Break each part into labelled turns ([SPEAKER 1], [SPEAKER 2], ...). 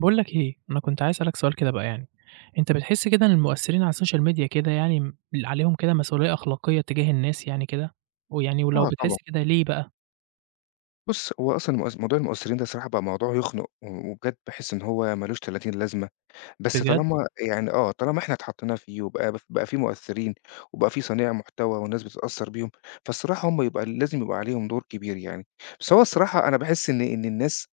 [SPEAKER 1] باقول لك إيه، أنا كنت عايز أسألك سؤال كده بقى يعني، أنت بتحس كده إن المؤثرين على السوشيال ميديا كده يعني عليهم كده مسؤولية أخلاقية تجاه الناس يعني كده؟ ويعني ولو
[SPEAKER 2] آه
[SPEAKER 1] بتحس
[SPEAKER 2] طبعًا.
[SPEAKER 1] كده ليه بقى؟
[SPEAKER 2] بُص، هو أصلًا موضوع المؤثرين ده الصراحة بقى موضوع يخنُق، وبجد باحس إن هو ما لوش 30 لازمة، بس
[SPEAKER 1] بجد؟
[SPEAKER 2] طالما طالما إحنا اتحطينا فيه وبقى ف بقى في مؤثرين، وبقى في صنايع محتوى والناس بتتأثر بيهم، فالصراحة هم يبقى لازم يبقى عليهم دور كبير يعني. بس هو الصراحة أنا باحس إن الناس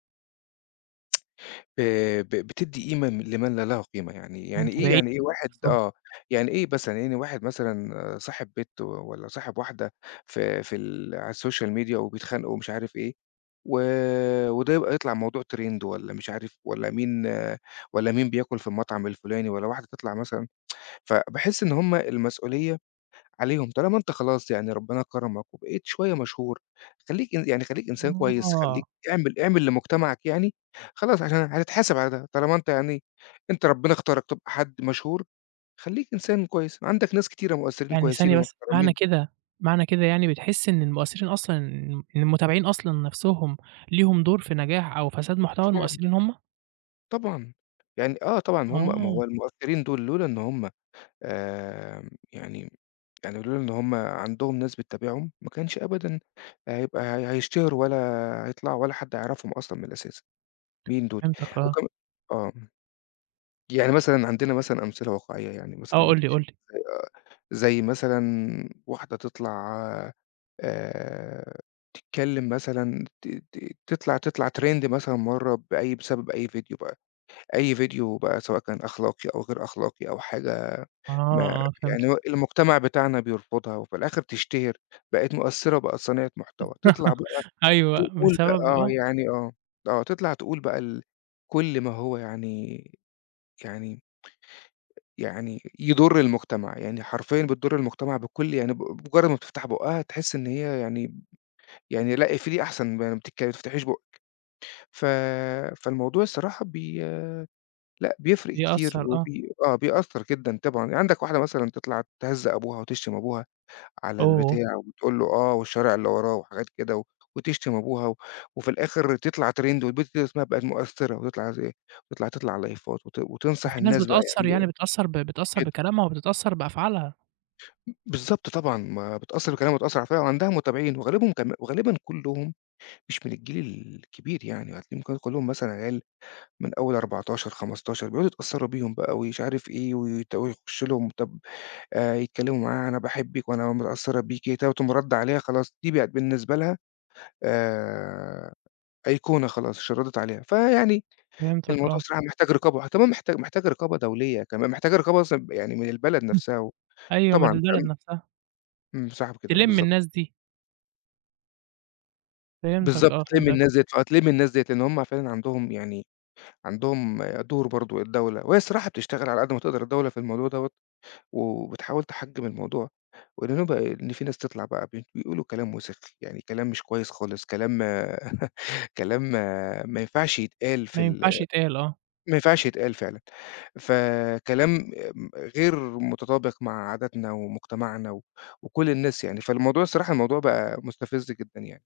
[SPEAKER 2] ب ب بتدّي قيمة لمن لا له قيمة، يعني يعني إيه
[SPEAKER 1] المتابعين
[SPEAKER 2] يعني إيه إمم. واحد
[SPEAKER 1] نفسهم
[SPEAKER 2] يعني إيه مثلًا يعني واحد مثلًا صاحب بيت والّا صاحب واحدة في في ال على السوشيال ميديا وبيتخانقوا ومش عارف إيه، و وده يبقى يطلع موضوع ترند والّا مش عارف والّا مين بياكل في المطعم الفلاني والّا واحدة تطلع مثلًا. فباحس إن هم المسؤولية عليهم، طالما أنت خلاص يعني ربنا كرمك وبقيت شوية مشهور، خلّيك إن يعني خلّيك إنسان كويس،
[SPEAKER 1] آه،
[SPEAKER 2] اعمل لمجتمعك يعني. خلاص، عشان هتتحاسب على ده، طالما أنت يعني أنت ربنا اختارك تبقى حد مشهور، خلّيك إنسان كويس، عندك ناس كتيرة مؤثرين
[SPEAKER 1] يعني
[SPEAKER 2] كويسين
[SPEAKER 1] ثانية بس، معنى
[SPEAKER 2] ومحترمين،
[SPEAKER 1] كده معنى كده يعني بتحس إن المؤثرين أصلًا إن المتابعين أصلًا نفسهم ليهم دور في نجاح أو فساد محتوى
[SPEAKER 2] طبعًا،
[SPEAKER 1] المؤثرين هم؟
[SPEAKER 2] طبعًا، يعني آه طبعًا هم، ما
[SPEAKER 1] آه،
[SPEAKER 2] هو المؤثرين دول لولا إن هم آمم، يعني لولا إن هم عندهم ناس بتتابعهم، ما كانش أبدًا هيبقى هي هيشتهروا ولا هيطلعوا ولا حد هيعرفهم أصلًا من الأساس. مين دول؟
[SPEAKER 1] فهمتك آه،
[SPEAKER 2] وكم آه، يعني مثلًا عندنا مثلًا أمثلة واقعية يعني
[SPEAKER 1] آه
[SPEAKER 2] مثلًا
[SPEAKER 1] قُل لي، قُل لي.
[SPEAKER 2] آآ، زي مثلًا واحدة تطلع، آآ، تتكلم مثلًا ت ت تطلع تطلع trend مثلًا مرة بسبب أي فيديو بقى، أي فيديو بقى سواء كان أخلاقي أو غير أخلاقي أو حاجة ما،
[SPEAKER 1] آه، آه
[SPEAKER 2] يعني
[SPEAKER 1] فهمتك.
[SPEAKER 2] هو المجتمع بتاعنا بيرفضها وفي الآخر تشتهر، بقت مؤثرة وبقت صانعة محتوى، تطلع بقى
[SPEAKER 1] أيوه،
[SPEAKER 2] تقول بقى
[SPEAKER 1] بسبب آه،
[SPEAKER 2] تطلع تقول بقى كل ما هو يعني يعني يضُر المجتمع، يعني حرفيًا بتضُر المجتمع بكل يعني بمجرّد ما بتفتح بُقّها تحس إن هي يعني لأ اقفليه أحسن، ما بتك ما تفتحيش بُقِّك، ف فالموضوع الصراحة لأ بيفرق كتير
[SPEAKER 1] بيأثّر آه،
[SPEAKER 2] وبي آه، بيأثّر جدًا طبعًا، يعني عندك واحدة مثلًا تطلع تهزّق أبوها وتشتم أبوها على
[SPEAKER 1] أوه!
[SPEAKER 2] البتاع وتقول له آه والشارع اللي وراه وحاجات كده وتشتم أبوها وفي الآخر تطلع ترند والبت دي اسمها بقت مؤثّرة وتطلع زي، وتطلع على لايفات وتنصح
[SPEAKER 1] وفي ناس
[SPEAKER 2] الناس بقى
[SPEAKER 1] بتأثّر
[SPEAKER 2] يعملوا
[SPEAKER 1] يعني
[SPEAKER 2] إيه.
[SPEAKER 1] بتأثّر ب بتأثّر بكلامها وبتتأثّر بأفعالها،
[SPEAKER 2] بالضبط طبعًا، ما بتأثّر بكلامها وبتأثّر على فعلًا وعندها متابعين وغالبهم كم وغالبًا كلّهم مش من الجيل الكبير يعني، وهتلاقيهم كانوا كلّهم مثلًا عيال من أول 14، 15 بيقعدوا يتأثّروا بيهم بقى ومش عارف إيه ويخش لهم طب، يتكلّموا معاها "أنا باحبِّك وأنا متأثّرة بيكِ." تقوم رادة عليها خلاص، دي بقت بالنسبة لها آآ أيقونة خلاص، عشان ردِّت عليها. فيعني
[SPEAKER 1] فهمتك
[SPEAKER 2] الموضوع
[SPEAKER 1] آه،
[SPEAKER 2] الصراحة محتاج رقابة، كمان محتاج رقابة دولية، كمان محتاج رقابة أصلًا يعني من البلد نَفْسها و،
[SPEAKER 1] أيوه من
[SPEAKER 2] طبعًا،
[SPEAKER 1] البلد
[SPEAKER 2] فاهم،
[SPEAKER 1] نفسها،
[SPEAKER 2] إمم، صح كده،
[SPEAKER 1] تلِم الناس
[SPEAKER 2] بالضبط.
[SPEAKER 1] دي، فهمتك
[SPEAKER 2] بالضبط،
[SPEAKER 1] آه،
[SPEAKER 2] تلِم
[SPEAKER 1] فهمتك،
[SPEAKER 2] الناس ديّة، فتلِم الناس ديّة، لإن هُم فعلًا عندهم يعني عندهم دور برضه الدولة، وهي الصراحة بتشتغل على قد ما تقدر الدولة في الموضوع دوّة، وبتحاول تحجِّم الموضوع، وإن بقى إن في ناس تطلع بقى بيقولوا كلام وسِخ، يعني كلام مش كويس خالص، كلام كلام ما ينفعش يتقال في
[SPEAKER 1] ما
[SPEAKER 2] ال
[SPEAKER 1] ينفعش يتقال آه،
[SPEAKER 2] ما ينفعش يتقال فعلًا، فكلام م غير متطابق مع عاداتنا ومجتمعنا و وكل الناس يعني، فالموضوع الصراحة الموضوع بقى مستفِز جدًا يعني.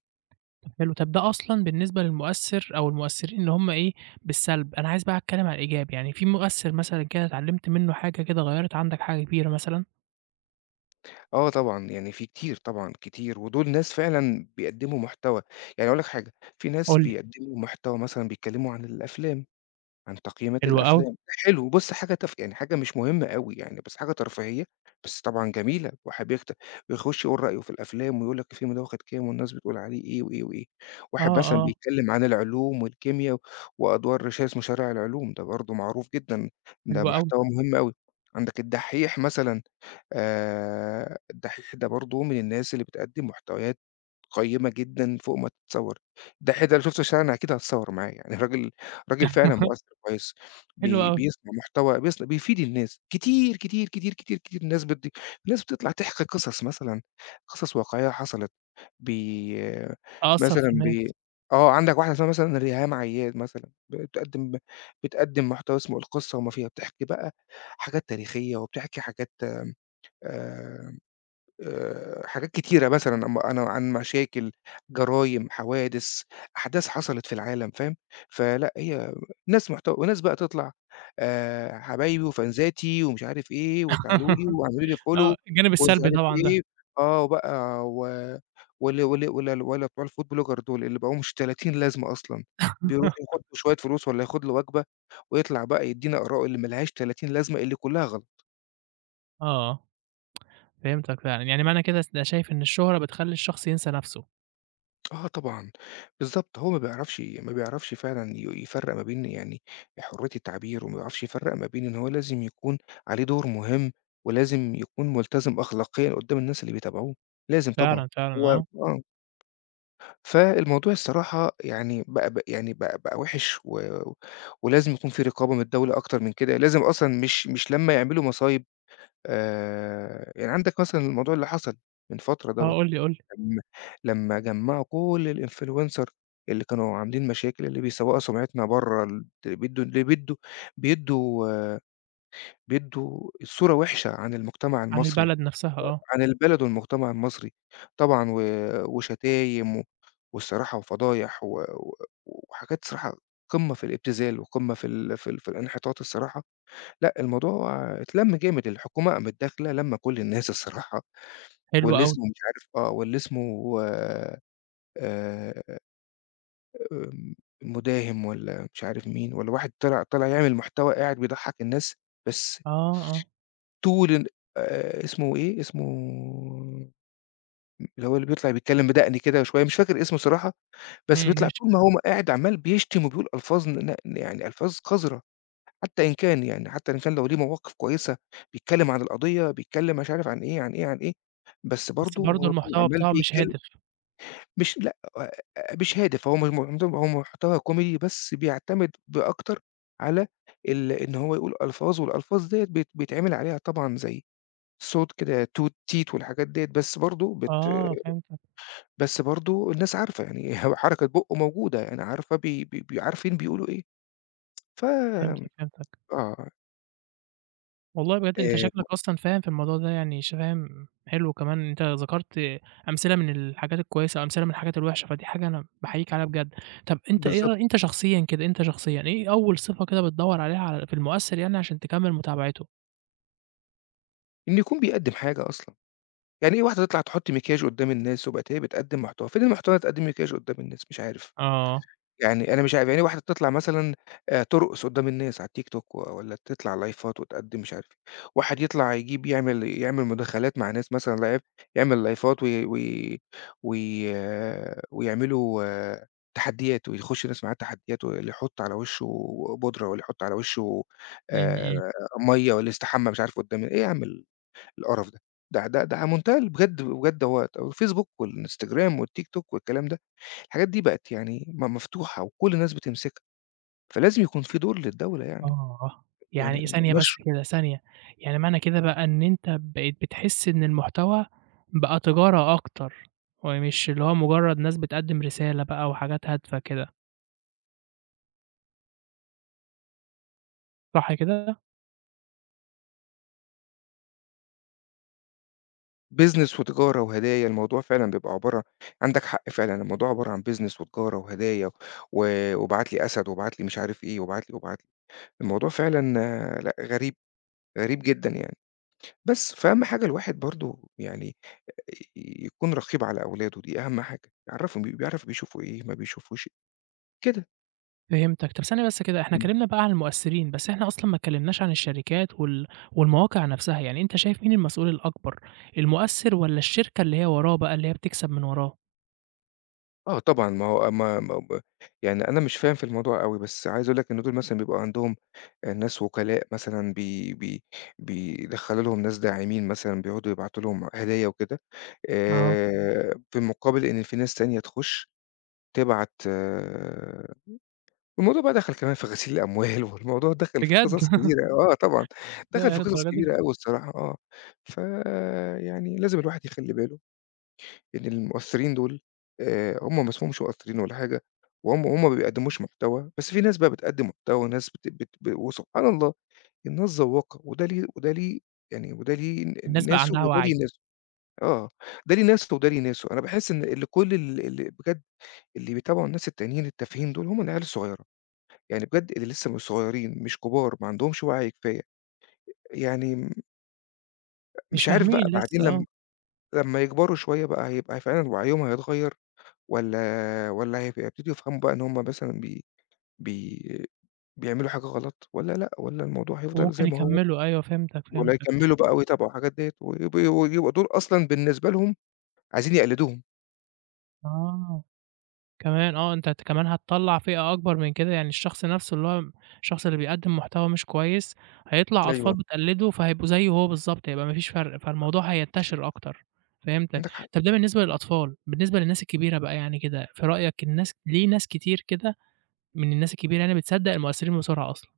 [SPEAKER 1] طب حلو، طب ده أصلًا بالنسبة للمؤثّر أو المؤثّرين اللي هم إيه، بالسلب، أنا عايز بقى أتكلّم عن الإيجاب، يعني في مؤثّر مثلًا كده اتعلّمت منّه حاجة كده غيّرت عندك حاجة كبيرة مثلًا؟
[SPEAKER 2] آه طبعًا، يعني في كتير طبعًا، كتير، ودول ناس فعلًا بيقدّموا محتوى، يعني أقول لك حاجة، في ناس
[SPEAKER 1] قُل لي،
[SPEAKER 2] بيقدّموا محتوى مثلًا بيتكلّموا عن الأفلام، عن تقييمات
[SPEAKER 1] حلو أوي،
[SPEAKER 2] الأفلام، حلو. بُص حاجة تف يعني حاجة مش مهمة أوي يعني، بس حاجة ترفيهية، بس طبعًا جميلة، واحد بيكت بيخش يقول رأيه في الأفلام ويقول لك الفيلم ده واخد كام والناس بتقول عليه إيه وإيه وإيه، واحد
[SPEAKER 1] آه،
[SPEAKER 2] مثلًا
[SPEAKER 1] آه،
[SPEAKER 2] بيتكلم عن العلوم والكيميا وأدوار رشاش مشاريع العلوم، ده برضه معروف جدًا، ده
[SPEAKER 1] حلو أوي،
[SPEAKER 2] محتوى مهم أوي، عندك الدحيح مثلًا، الدحيح ده برضه من الناس اللي بتقدم محتويات قيّمة جدًا فوق ما تتصور، الدحيح ده لو شُفته في الشارع أنا أكيد هاتصور معاه يعني، راجل فعلًا مؤثّر كويس،
[SPEAKER 1] حلو أوي،
[SPEAKER 2] بيصنع محتوى بيفيد الناس كتير، كتير، كتير، كتير، كتير، الناس بتطلع تحكي قصص مثلًا، قصص واقعية حصلت، بي
[SPEAKER 1] تأثّر
[SPEAKER 2] مثلًا
[SPEAKER 1] في الناس،
[SPEAKER 2] بي آه، عندك واحدة اسمها مثلًا ريهام عياد مثلًا، بتقدّم محتوى اسمه القصة وما فيها، بتحكي بقى حاجات تاريخية وبتحكي حاجات، آآ حاجات كتيرة مثلًا، أنا عن مشاكل، جرايم، حوادث، أحداث حصلت في العالم، فاهم؟ فلأ هي ناس محت وناس بقى تطلع، حبايبي وفانزاتي ومش عارف إيه وتعالوا لي واعملوا لي
[SPEAKER 1] آه،
[SPEAKER 2] follow
[SPEAKER 1] الجانب
[SPEAKER 2] ومش
[SPEAKER 1] السلبي
[SPEAKER 2] عارف
[SPEAKER 1] طبعًا ده،
[SPEAKER 2] إيه، آه بقى و وال وال وال ولا بتوع الfood blogger دول اللي بقوا مش 30 لازمة أصلًا، بيروح ياخد له شوية فلوس والّا ياخد له وجبة ويطلع بقى يدّينا آراءه اللي ما لهاش 30 لازمة اللي كلها غلط.
[SPEAKER 1] آه. فهمتك فعلًا، يعني معنى كده شايف إن الشهرة بتخلّي الشخص ينسى نَفْسه،
[SPEAKER 2] آه طبعًا، بالضبط، هو ما بيعرفش فعلًا يفرّق ما بين يعني حرية التعبير، وما بيعرفش يفرّق ما بين إن هو لازم يكون عليه دور مهم، ولازم يكون ملتزم أخلاقيًا قدّام الناس اللي بيتابعوه، لازم طبعًا،
[SPEAKER 1] فعلًا، فعلًا
[SPEAKER 2] هو
[SPEAKER 1] آه،
[SPEAKER 2] آه، فالموضوع الصراحة يعني بقى ب يعني بقى بقى وِحِش و، ولازم يكون في رقابة من الدولة أكتر من كده، لازم أصلًا مش مش لمّا يعملوا مصايب، يعني عندك مثلًا الموضوع اللي حصل من فترة دوّة.
[SPEAKER 1] آه قُل لي، قُل لي،
[SPEAKER 2] لم لمّا جمّعوا كل الinfluencer اللي كانوا عاملين مشاكل، اللي بيسوّقوا سمعتنا برّه بيدّوا اللي بيدّوا بيدّوا بيدّوا صورة وِحشة عن المجتمع
[SPEAKER 1] عن
[SPEAKER 2] المصري،
[SPEAKER 1] البلد نَفْسها آه،
[SPEAKER 2] عن البلد والمجتمع المصري طبعًا و وشتايم و والصراحة وفضايح و و وحاجات صراحة قمّة في الابتذال وقمّة في الانحطاط الصراحة. لأ، الموضوع اتلَم جامد، الحكومة قامت داخلة لَمّة كل الناس الصراحة،
[SPEAKER 1] حلو
[SPEAKER 2] واللي
[SPEAKER 1] أوي،
[SPEAKER 2] اسمه مش عارف آه، واللي اسمه آمم، مداهم والّا مش عارف مين، والّا واحد طلع يعمل محتوى قاعد بيضحّك الناس، بس
[SPEAKER 1] آه، آه،
[SPEAKER 2] طول ال اسمه إيه، اسمه اللي هو اللي بيطلع بيتكلّم بدقن كده شوية، مش فاكر اسمه صراحة، بس
[SPEAKER 1] إمم،
[SPEAKER 2] بيطلع
[SPEAKER 1] ماشي،
[SPEAKER 2] طول ما هو قاعد عمّال بيشتم وبيقول ألفاظ ن ن يعني ألفاظ قذرة، حتى إن كان لو ليه مواقف كويسة، بيتكلّم عن القضية، بيتكلّم مش عارف عن إيه، عن إيه، عن إيه، بس
[SPEAKER 1] بس
[SPEAKER 2] برضه
[SPEAKER 1] برضه
[SPEAKER 2] هو طول
[SPEAKER 1] المحتوى
[SPEAKER 2] عمّال
[SPEAKER 1] بتاعه مش
[SPEAKER 2] بيتكلّم.
[SPEAKER 1] هادف،
[SPEAKER 2] مش لأ، مش هادف، هو محتوى كوميدي بس بيعتمد بأكتر على إن هو يقول ألفاظ، والألفاظ ديّة بيتعمل عليها طبعًا زي صوت كده توت، تيت والحاجات ديّة،
[SPEAKER 1] آه، فهمتك،
[SPEAKER 2] بس برضه الناس عارفة يعني هو حركة بُقُّه موجودة، يعني عارفة، بي بي بي عارفين بيقولوا إيه. ف
[SPEAKER 1] فهمتك، فهمتك،
[SPEAKER 2] آه،
[SPEAKER 1] والله بجد أنت
[SPEAKER 2] آآ
[SPEAKER 1] شكلك أصلًا فاهم في الموضوع ده يعني فاهم حلو كمان أنت ذكرت أمثلة من الحاجات الكويسة وأمثلة من الحاجات الوحشة، فدي حاجة أنا باحييك عليها بجد، طَب أنت إيه
[SPEAKER 2] بالضبط،
[SPEAKER 1] أنت شخصيًا كده، أنت شخصيًا إيه أول صفة كده بتدوّر عليها على في المؤثّر يعني عشان تكمّل متابعته؟
[SPEAKER 2] إنه يكون بيقدّم حاجة أصلًا، يعني إيه واحدة تطلع تحط مكياج قدّام الناس وبعد كده بتقدّم محتوى، فين المحتوى إنها تقدّم مكياج قدّام الناس؟ مش عارف.
[SPEAKER 1] آه،
[SPEAKER 2] يعني أنا مش عارف يعني واحدة تطلع مثلًا ترقص قدّام الناس على التيك توك و والّا تطلع لايفات وتقدّم مش عارف إيه، واحد يطلع يجيب يعمل يعمل مداخلات مع ناس مثلًا لايف، يعمل لايفات وي وي وي ويعملوا تحديات ويخش ناس معاه تحديات، واللي يحط على وشه بودرة، واللي يحط على وشه
[SPEAKER 1] إمم،
[SPEAKER 2] آآ
[SPEAKER 1] إمم.
[SPEAKER 2] مَيّة، واللي يستحمى مش عارف قدّام إيه، يا عم القرف ده. على منتهى بجد بجد، هو الفيسبوك والإنستجرام والتيك توك والكلام ده، الحاجات دي بقت يعني مفتوحة وكل الناس بتمسكها، فلازم يكون في دور للدولة يعني،
[SPEAKER 1] آه، يعني
[SPEAKER 2] يعني
[SPEAKER 1] إيه ثانية بس
[SPEAKER 2] نشر
[SPEAKER 1] كده، ثانية، يعني معنى كده بقى إن أنت بقيت بتحس إن المحتوى بقى تجارة أكتر، ومش اللي هو مجرد ناس بتقدّم رسالة بقى وحاجات هادفة كده، صح كده؟
[SPEAKER 2] business وتجارة وهدايا، الموضوع فعلًا بيبقى عبارة. عندك حق فعلًا، الموضوع عبارة عن business وتجارة وهدايا و، وابعت لي أسد وابعت لي مش عارف إيه وابعت لي وابعت لي، الموضوع فعلًا آه، لأ غريب، غريب جدًا يعني. بس، فأهم حاجة الواحد برضه يعني ي يكون رقيب على أولاده، دي أهم حاجة، يعرّفهم بي بيعرف بيشوفوا إيه، ما بيشوفوش إيه، كده.
[SPEAKER 1] فهمتك، طب ثانية بس كده، إحنا
[SPEAKER 2] إمم.
[SPEAKER 1] اتكلمنا بقى عن المؤثرين، بس إحنا أصلًا ما اتكلمناش عن الشركات والمواقع نفسها، يعني أنت شايف مين المسؤول الأكبر، المؤثر والّا الشركة اللي هي وراه بقى، اللي هي بتكسب من وراه؟
[SPEAKER 2] آه طبعًا، ما هو ما ما ب يعني أنا مش فاهم في الموضوع أوي، بس عايز أقول لك إن دول مثلًا بيبقى عندهم ناس وكلاء مثلًا بي بي بيدخّلوا لهم ناس داعمين مثلًا بيقعدوا يبعتوا لهم هدايا وكده،
[SPEAKER 1] آه،
[SPEAKER 2] في مقابل إن في ناس تانية تبعت. الموضوع بقى دخل كمان في غسيل الأموال، والموضوع دخل في
[SPEAKER 1] بجد!
[SPEAKER 2] قصص كبيرة آه طبعًا، دخل
[SPEAKER 1] ياه
[SPEAKER 2] في قصص
[SPEAKER 1] للدرجة دي!
[SPEAKER 2] كبيرة أوي الصراحة آه، فيعني لازم الواحد يخلّي باله إن المؤثرين دول هم ما اسمهمش مؤثرين ولا حاجة، وهم ما بيقدموش محتوى، بس في ناس بقى بتقدم محتوى وناس بت بت ب وسبحان الله الناس ذواقة، وده ليه وده ليه يعني، وده ليه ن
[SPEAKER 1] الناس بقى
[SPEAKER 2] ناسه
[SPEAKER 1] عندها
[SPEAKER 2] وده
[SPEAKER 1] وعي،
[SPEAKER 2] ليه ناسه، آه، ده ليه ناسه وده ليه ناسه، أنا باحس إن اللي كل ال اللي بجد اللي بيتابعوا الناس التانيين التافهين دول هم العيال الصغيرة. يعني بجد اللي لسه مش صغيرين، مش كبار، ما عندهمش وعي كفاية، يعني
[SPEAKER 1] مش
[SPEAKER 2] مش عارف
[SPEAKER 1] فاهمين
[SPEAKER 2] بقى
[SPEAKER 1] لسه،
[SPEAKER 2] بعدين،
[SPEAKER 1] آه.
[SPEAKER 2] لم لمّا يكبروا شوية بقى هيبقى فعلًا وعيهم هيتغيّر، والّا والّا هيبتدوا يفهموا بقى إن هم مثلًا بي بي بيعملوا حاجة غلط والّا لأ، والّا الموضوع هيفضل
[SPEAKER 1] وممكن
[SPEAKER 2] زي ما هو،
[SPEAKER 1] يكمّلوا أيوه فهمتك،
[SPEAKER 2] والّا
[SPEAKER 1] فهمتك.
[SPEAKER 2] يكمّلوا بقى ويتابعوا الحاجات ديّة ويبقوا دول أصلًا بالنسبة لهم عايزين يقلدوهم.
[SPEAKER 1] آه، كمان آه، أنت كمان هتطلّع فئة أكبر من كده، يعني الشخص نَفْسه اللي هو الشخص اللي بيقدّم محتوى مش كويس، هيطلع أطفال
[SPEAKER 2] أيوه.
[SPEAKER 1] بتقلّده فهيبقوا زيه هو بالضبط، هيبقى ما فيش فرق، فالموضوع
[SPEAKER 2] بالضبط،
[SPEAKER 1] هينتشر أكتر، فهمتك.
[SPEAKER 2] عندك حق.
[SPEAKER 1] طَب ده بالنسبة للأطفال، بالنسبة للناس الكبيرة بقى يعني كده، في رأيك الناس ليه ناس كتير كده من الناس الكبيرة يعني بتصدّق المؤثّرين بسرعة أصلًا؟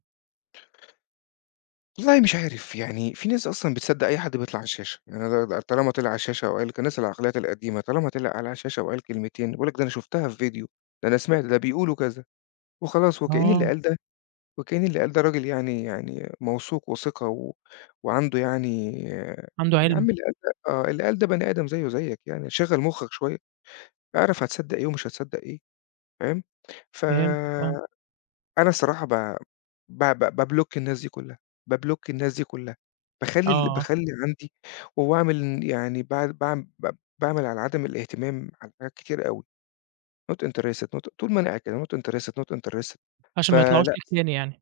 [SPEAKER 2] والله مش عارف، يعني في ناس أصلًا بتصدّق أي حد بيطلع على الشاشة، يعني أنا طالما طلع على الشاشة وقال الناس العقليات القديمة، طالما طلع على الشاشة وقال كلمتين بيقول لك ده أنا شُفتها في فيديو، ده أنا سمعت، ده بيقولوا كذا، وخلاص،
[SPEAKER 1] آه،
[SPEAKER 2] وكأن اللي قال ده راجل يعني يعني موثوق وثِقة و وعنده يعني،
[SPEAKER 1] عنده
[SPEAKER 2] يا
[SPEAKER 1] علم،
[SPEAKER 2] عم اللي قال ده آه، اللي قال ده بني آدم زيه زيك يعني، شغّل مُخّك شوية، اعرف هتصدّق إيه ومش هتصدّق إيه، فاهم؟
[SPEAKER 1] فهمتك آه،
[SPEAKER 2] فأنا الصراحة ب ب ب بablock الناس دي كلّها، بablock الناس دي كلّها،
[SPEAKER 1] آه، آه،
[SPEAKER 2] باخلّي عندي، وباعمل يعني باع باعم ب باعمل على عدم الاهتمام على حاجات كتيرة أوي. not interested not طول ما أنا قاعد كده not interested not interested،
[SPEAKER 1] عشان ما يطلعوش
[SPEAKER 2] فلأ،
[SPEAKER 1] ليك تاني يعني،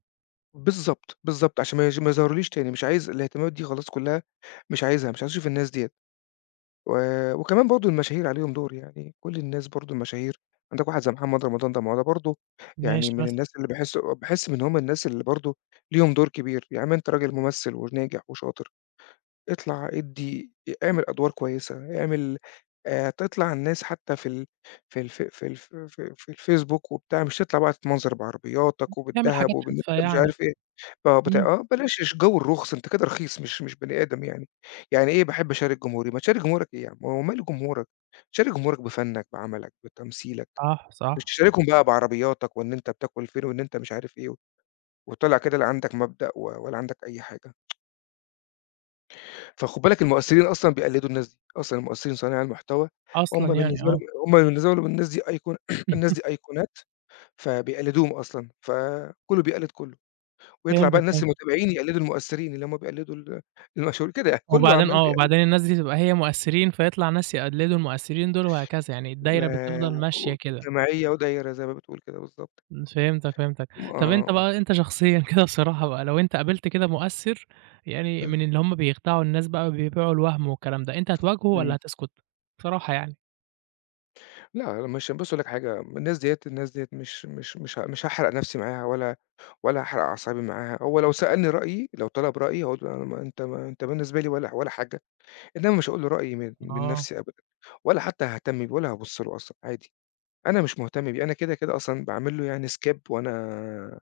[SPEAKER 2] بالضبط، بالضبط عشان ما يظهروليش تاني، مش عايز الاهتمامات دي خلاص كلّها، مش عايزها، مش عايز أشوف الناس ديّة. و، وكمان برضه المشاهير عليهم دور، يعني كل الناس برضه المشاهير، عندك واحد زي محمد رمضان ده، ما هو ده برضه يعني
[SPEAKER 1] ماشي
[SPEAKER 2] من
[SPEAKER 1] مثلًا،
[SPEAKER 2] الناس اللي باحس إن هُم الناس اللي برضه ليهم دور كبير، يا عم أنت راجل ممثل وناجح وشاطر، اطلع ادّي اعمل أدوار كويسة، اعمل تطلع الناس حتى في ال في الف في الف في في الفيسبوك وبتاع، مش تطلع بقى تتمنظر بعربياتك
[SPEAKER 1] تعمل
[SPEAKER 2] وبالدهب
[SPEAKER 1] حاجات
[SPEAKER 2] وبإن
[SPEAKER 1] هادفة
[SPEAKER 2] أنت مش
[SPEAKER 1] يعني،
[SPEAKER 2] عارف إيه، آه بتاع
[SPEAKER 1] إمم.
[SPEAKER 2] آه بلاش جو الرخص، أنت كده رخيص، مش بني آدم يعني، يعني إيه باحب أشارك جمهوري، ما تشارك جمهورك إيه يا عم، هو ماله جمهورك، شارك جمهورك بفنّك، بعملك، بتمثيلك،
[SPEAKER 1] صح،
[SPEAKER 2] مش
[SPEAKER 1] صح.
[SPEAKER 2] تشاركهم بقى بعربياتك وإن أنت بتاكل فين وإن أنت مش عارف إيه، وطالع كده لا عندك مبدأ و ولا عندك أي حاجة. فخُد بالك، المؤثّرين أصلًا بيقلّدوا الناس دي، أصلًا المؤثّرين صانعي المحتوى
[SPEAKER 1] أصلًا
[SPEAKER 2] هم
[SPEAKER 1] يعني
[SPEAKER 2] بالنسبة لهم
[SPEAKER 1] آه.
[SPEAKER 2] هم بالنسبة لهم الناس دي أيقونة الناس دي أيقونات، فبيقلّدوهم أصلًا، فكُلّه بيقلّد كُلّه، ويطلع بقى
[SPEAKER 1] فهمتك،
[SPEAKER 2] الناس
[SPEAKER 1] فهمتك.
[SPEAKER 2] المتابعين يقلّدوا المؤثّرين اللي هم بيقلّدوا المشهور كده يعني، كُلّه
[SPEAKER 1] وبعدين
[SPEAKER 2] عمّال
[SPEAKER 1] آه،
[SPEAKER 2] بيقلّد
[SPEAKER 1] وبعدين الناس دي تبقى هي مؤثرين، فيطلع ناس يقلدوا المؤثرين دول وهكذا، يعني الدايرة بتفضل
[SPEAKER 2] و،
[SPEAKER 1] ماشية كده.
[SPEAKER 2] وجماعية ودايرة زي ما بتقول كده بالضبط،
[SPEAKER 1] إمم، فهمتك، فهمتك. طب أنت
[SPEAKER 2] آه،
[SPEAKER 1] بقى أنت شخصيًا كده بصراحة بقى، لو أنت قابلت كده مؤثر يعني من اللي هم بيخدعوا الناس بقى وبيبيعوا الوهم والكلام ده، أنت هتواجهه والّا
[SPEAKER 2] إمم،
[SPEAKER 1] هتسكت؟ بصراحة يعني.
[SPEAKER 2] لأ لا، مش، بُص أقول لك حاجة، الناس ديّة مش هاحرق نَفْسي معاها ولا ولا هاحرق أعصابي معاها، هو لو سألني رأيي لو طلب رأيي هاقول له أنا، ما أنت بالنسبة لي ولا ولا حاجة، إنما مش هاقول له رأيي من من
[SPEAKER 1] آه.
[SPEAKER 2] نفسي أبدًا، ولا حتى هاهتم بيه ولا هابُص له أصلًا عادي، أنا مش مهتم بيه، أنا كده، كده أصلًا باعمل له يعني skip، وأنا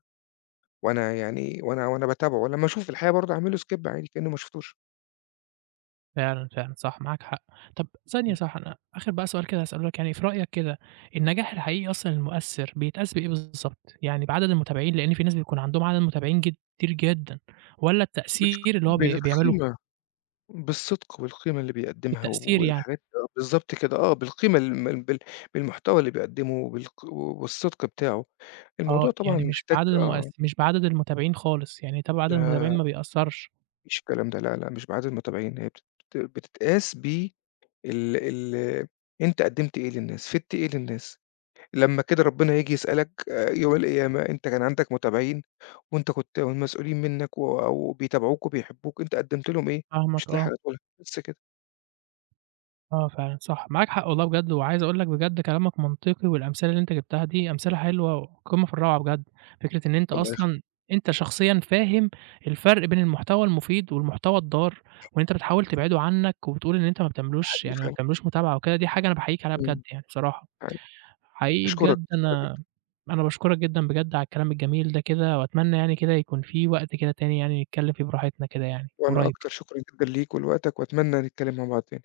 [SPEAKER 2] وأنا يعني وأنا وأنا باتابعه، ولمّا أشوفه في الحقيقة برضه هاعمل له skip عادي كأني ما شفتوش،
[SPEAKER 1] فعلًا، فعلًا صح، معاك حق. طب ثانية
[SPEAKER 2] إمم،
[SPEAKER 1] صح، أنا آخر بقى سؤال كده هاسأله لك يعني في رأيك كده النجاح الحقيقي أصلًا المؤثر بيتقاس بإيه بالضبط؟ يعني بعدد المتابعين، لإن في ناس بيكون عندهم عدد متابعين كتير جدًا، والّا التأثير اللي هو بيعمله؟
[SPEAKER 2] بالقيمة، بالصدق والقيمة اللي بيقدّمها
[SPEAKER 1] التأثير يعني،
[SPEAKER 2] والحاجات آه بالضبط كده، آه بالقيمة الم بال بالمحتوى اللي بيقدّمه والصدق بتاعه،
[SPEAKER 1] آه،
[SPEAKER 2] الموضوع طبعًا
[SPEAKER 1] يعني
[SPEAKER 2] محتاج آه.
[SPEAKER 1] مش بعدد المتابعين خالص، يعني طب عدد
[SPEAKER 2] لا،
[SPEAKER 1] المتابعين
[SPEAKER 2] ما
[SPEAKER 1] ما بيأثّرش.
[SPEAKER 2] فيش الكلام ده، لا، لأ، مش بعدد المتابعين، هي بتتقاس ب ال ال أنت قدّمت إيه للناس، فِدت إيه للناس، لمّا كده ربنا ييجي يسألك، يوم القيامة أنت كان عندك متابعين وأنت كنت والمسؤولين منّك و وبيتابعوك وبيحبوك، أنت قدّمت لهم إيه، مش
[SPEAKER 1] فاهمك
[SPEAKER 2] هتلاقي
[SPEAKER 1] آه.
[SPEAKER 2] حاجة تقولها، بس كده،
[SPEAKER 1] آه فعلًا صح، معاك حق والله بجد، وعايز أقول لك بجد كلامك منطقي والأمثلة اللي أنت جبتها دي أمثلة حلوة قمة في الروعة بجد، فكرة إن أنت
[SPEAKER 2] الله يخ
[SPEAKER 1] أصلًا أنت شخصيًا فاهم الفرق بين المحتوى المفيد والمحتوى الضار، وإن أنت بتحاول تبعده عنك وبتقول إن أنت ما بتعملوش
[SPEAKER 2] حقيقي
[SPEAKER 1] يعني ما
[SPEAKER 2] فعلًا،
[SPEAKER 1] بتعملوش متابعة وكده، دي حاجة أنا باحييك عليها بجد
[SPEAKER 2] إمم،
[SPEAKER 1] يعني بصراحة،
[SPEAKER 2] حقيقي،
[SPEAKER 1] حقيقي بجد
[SPEAKER 2] أشكرك.
[SPEAKER 1] أنا باشكرك جدًا بجد على الكلام الجميل ده كده، وأتمنى يعني كده يكون في وقت كده تاني يعني نتكلم فيه براحتنا كده يعني
[SPEAKER 2] وأنا أكتر،
[SPEAKER 1] قريب.
[SPEAKER 2] شكرًا جدًا ليك ولوقتك وأتمنى نتكلم مع بعض تاني.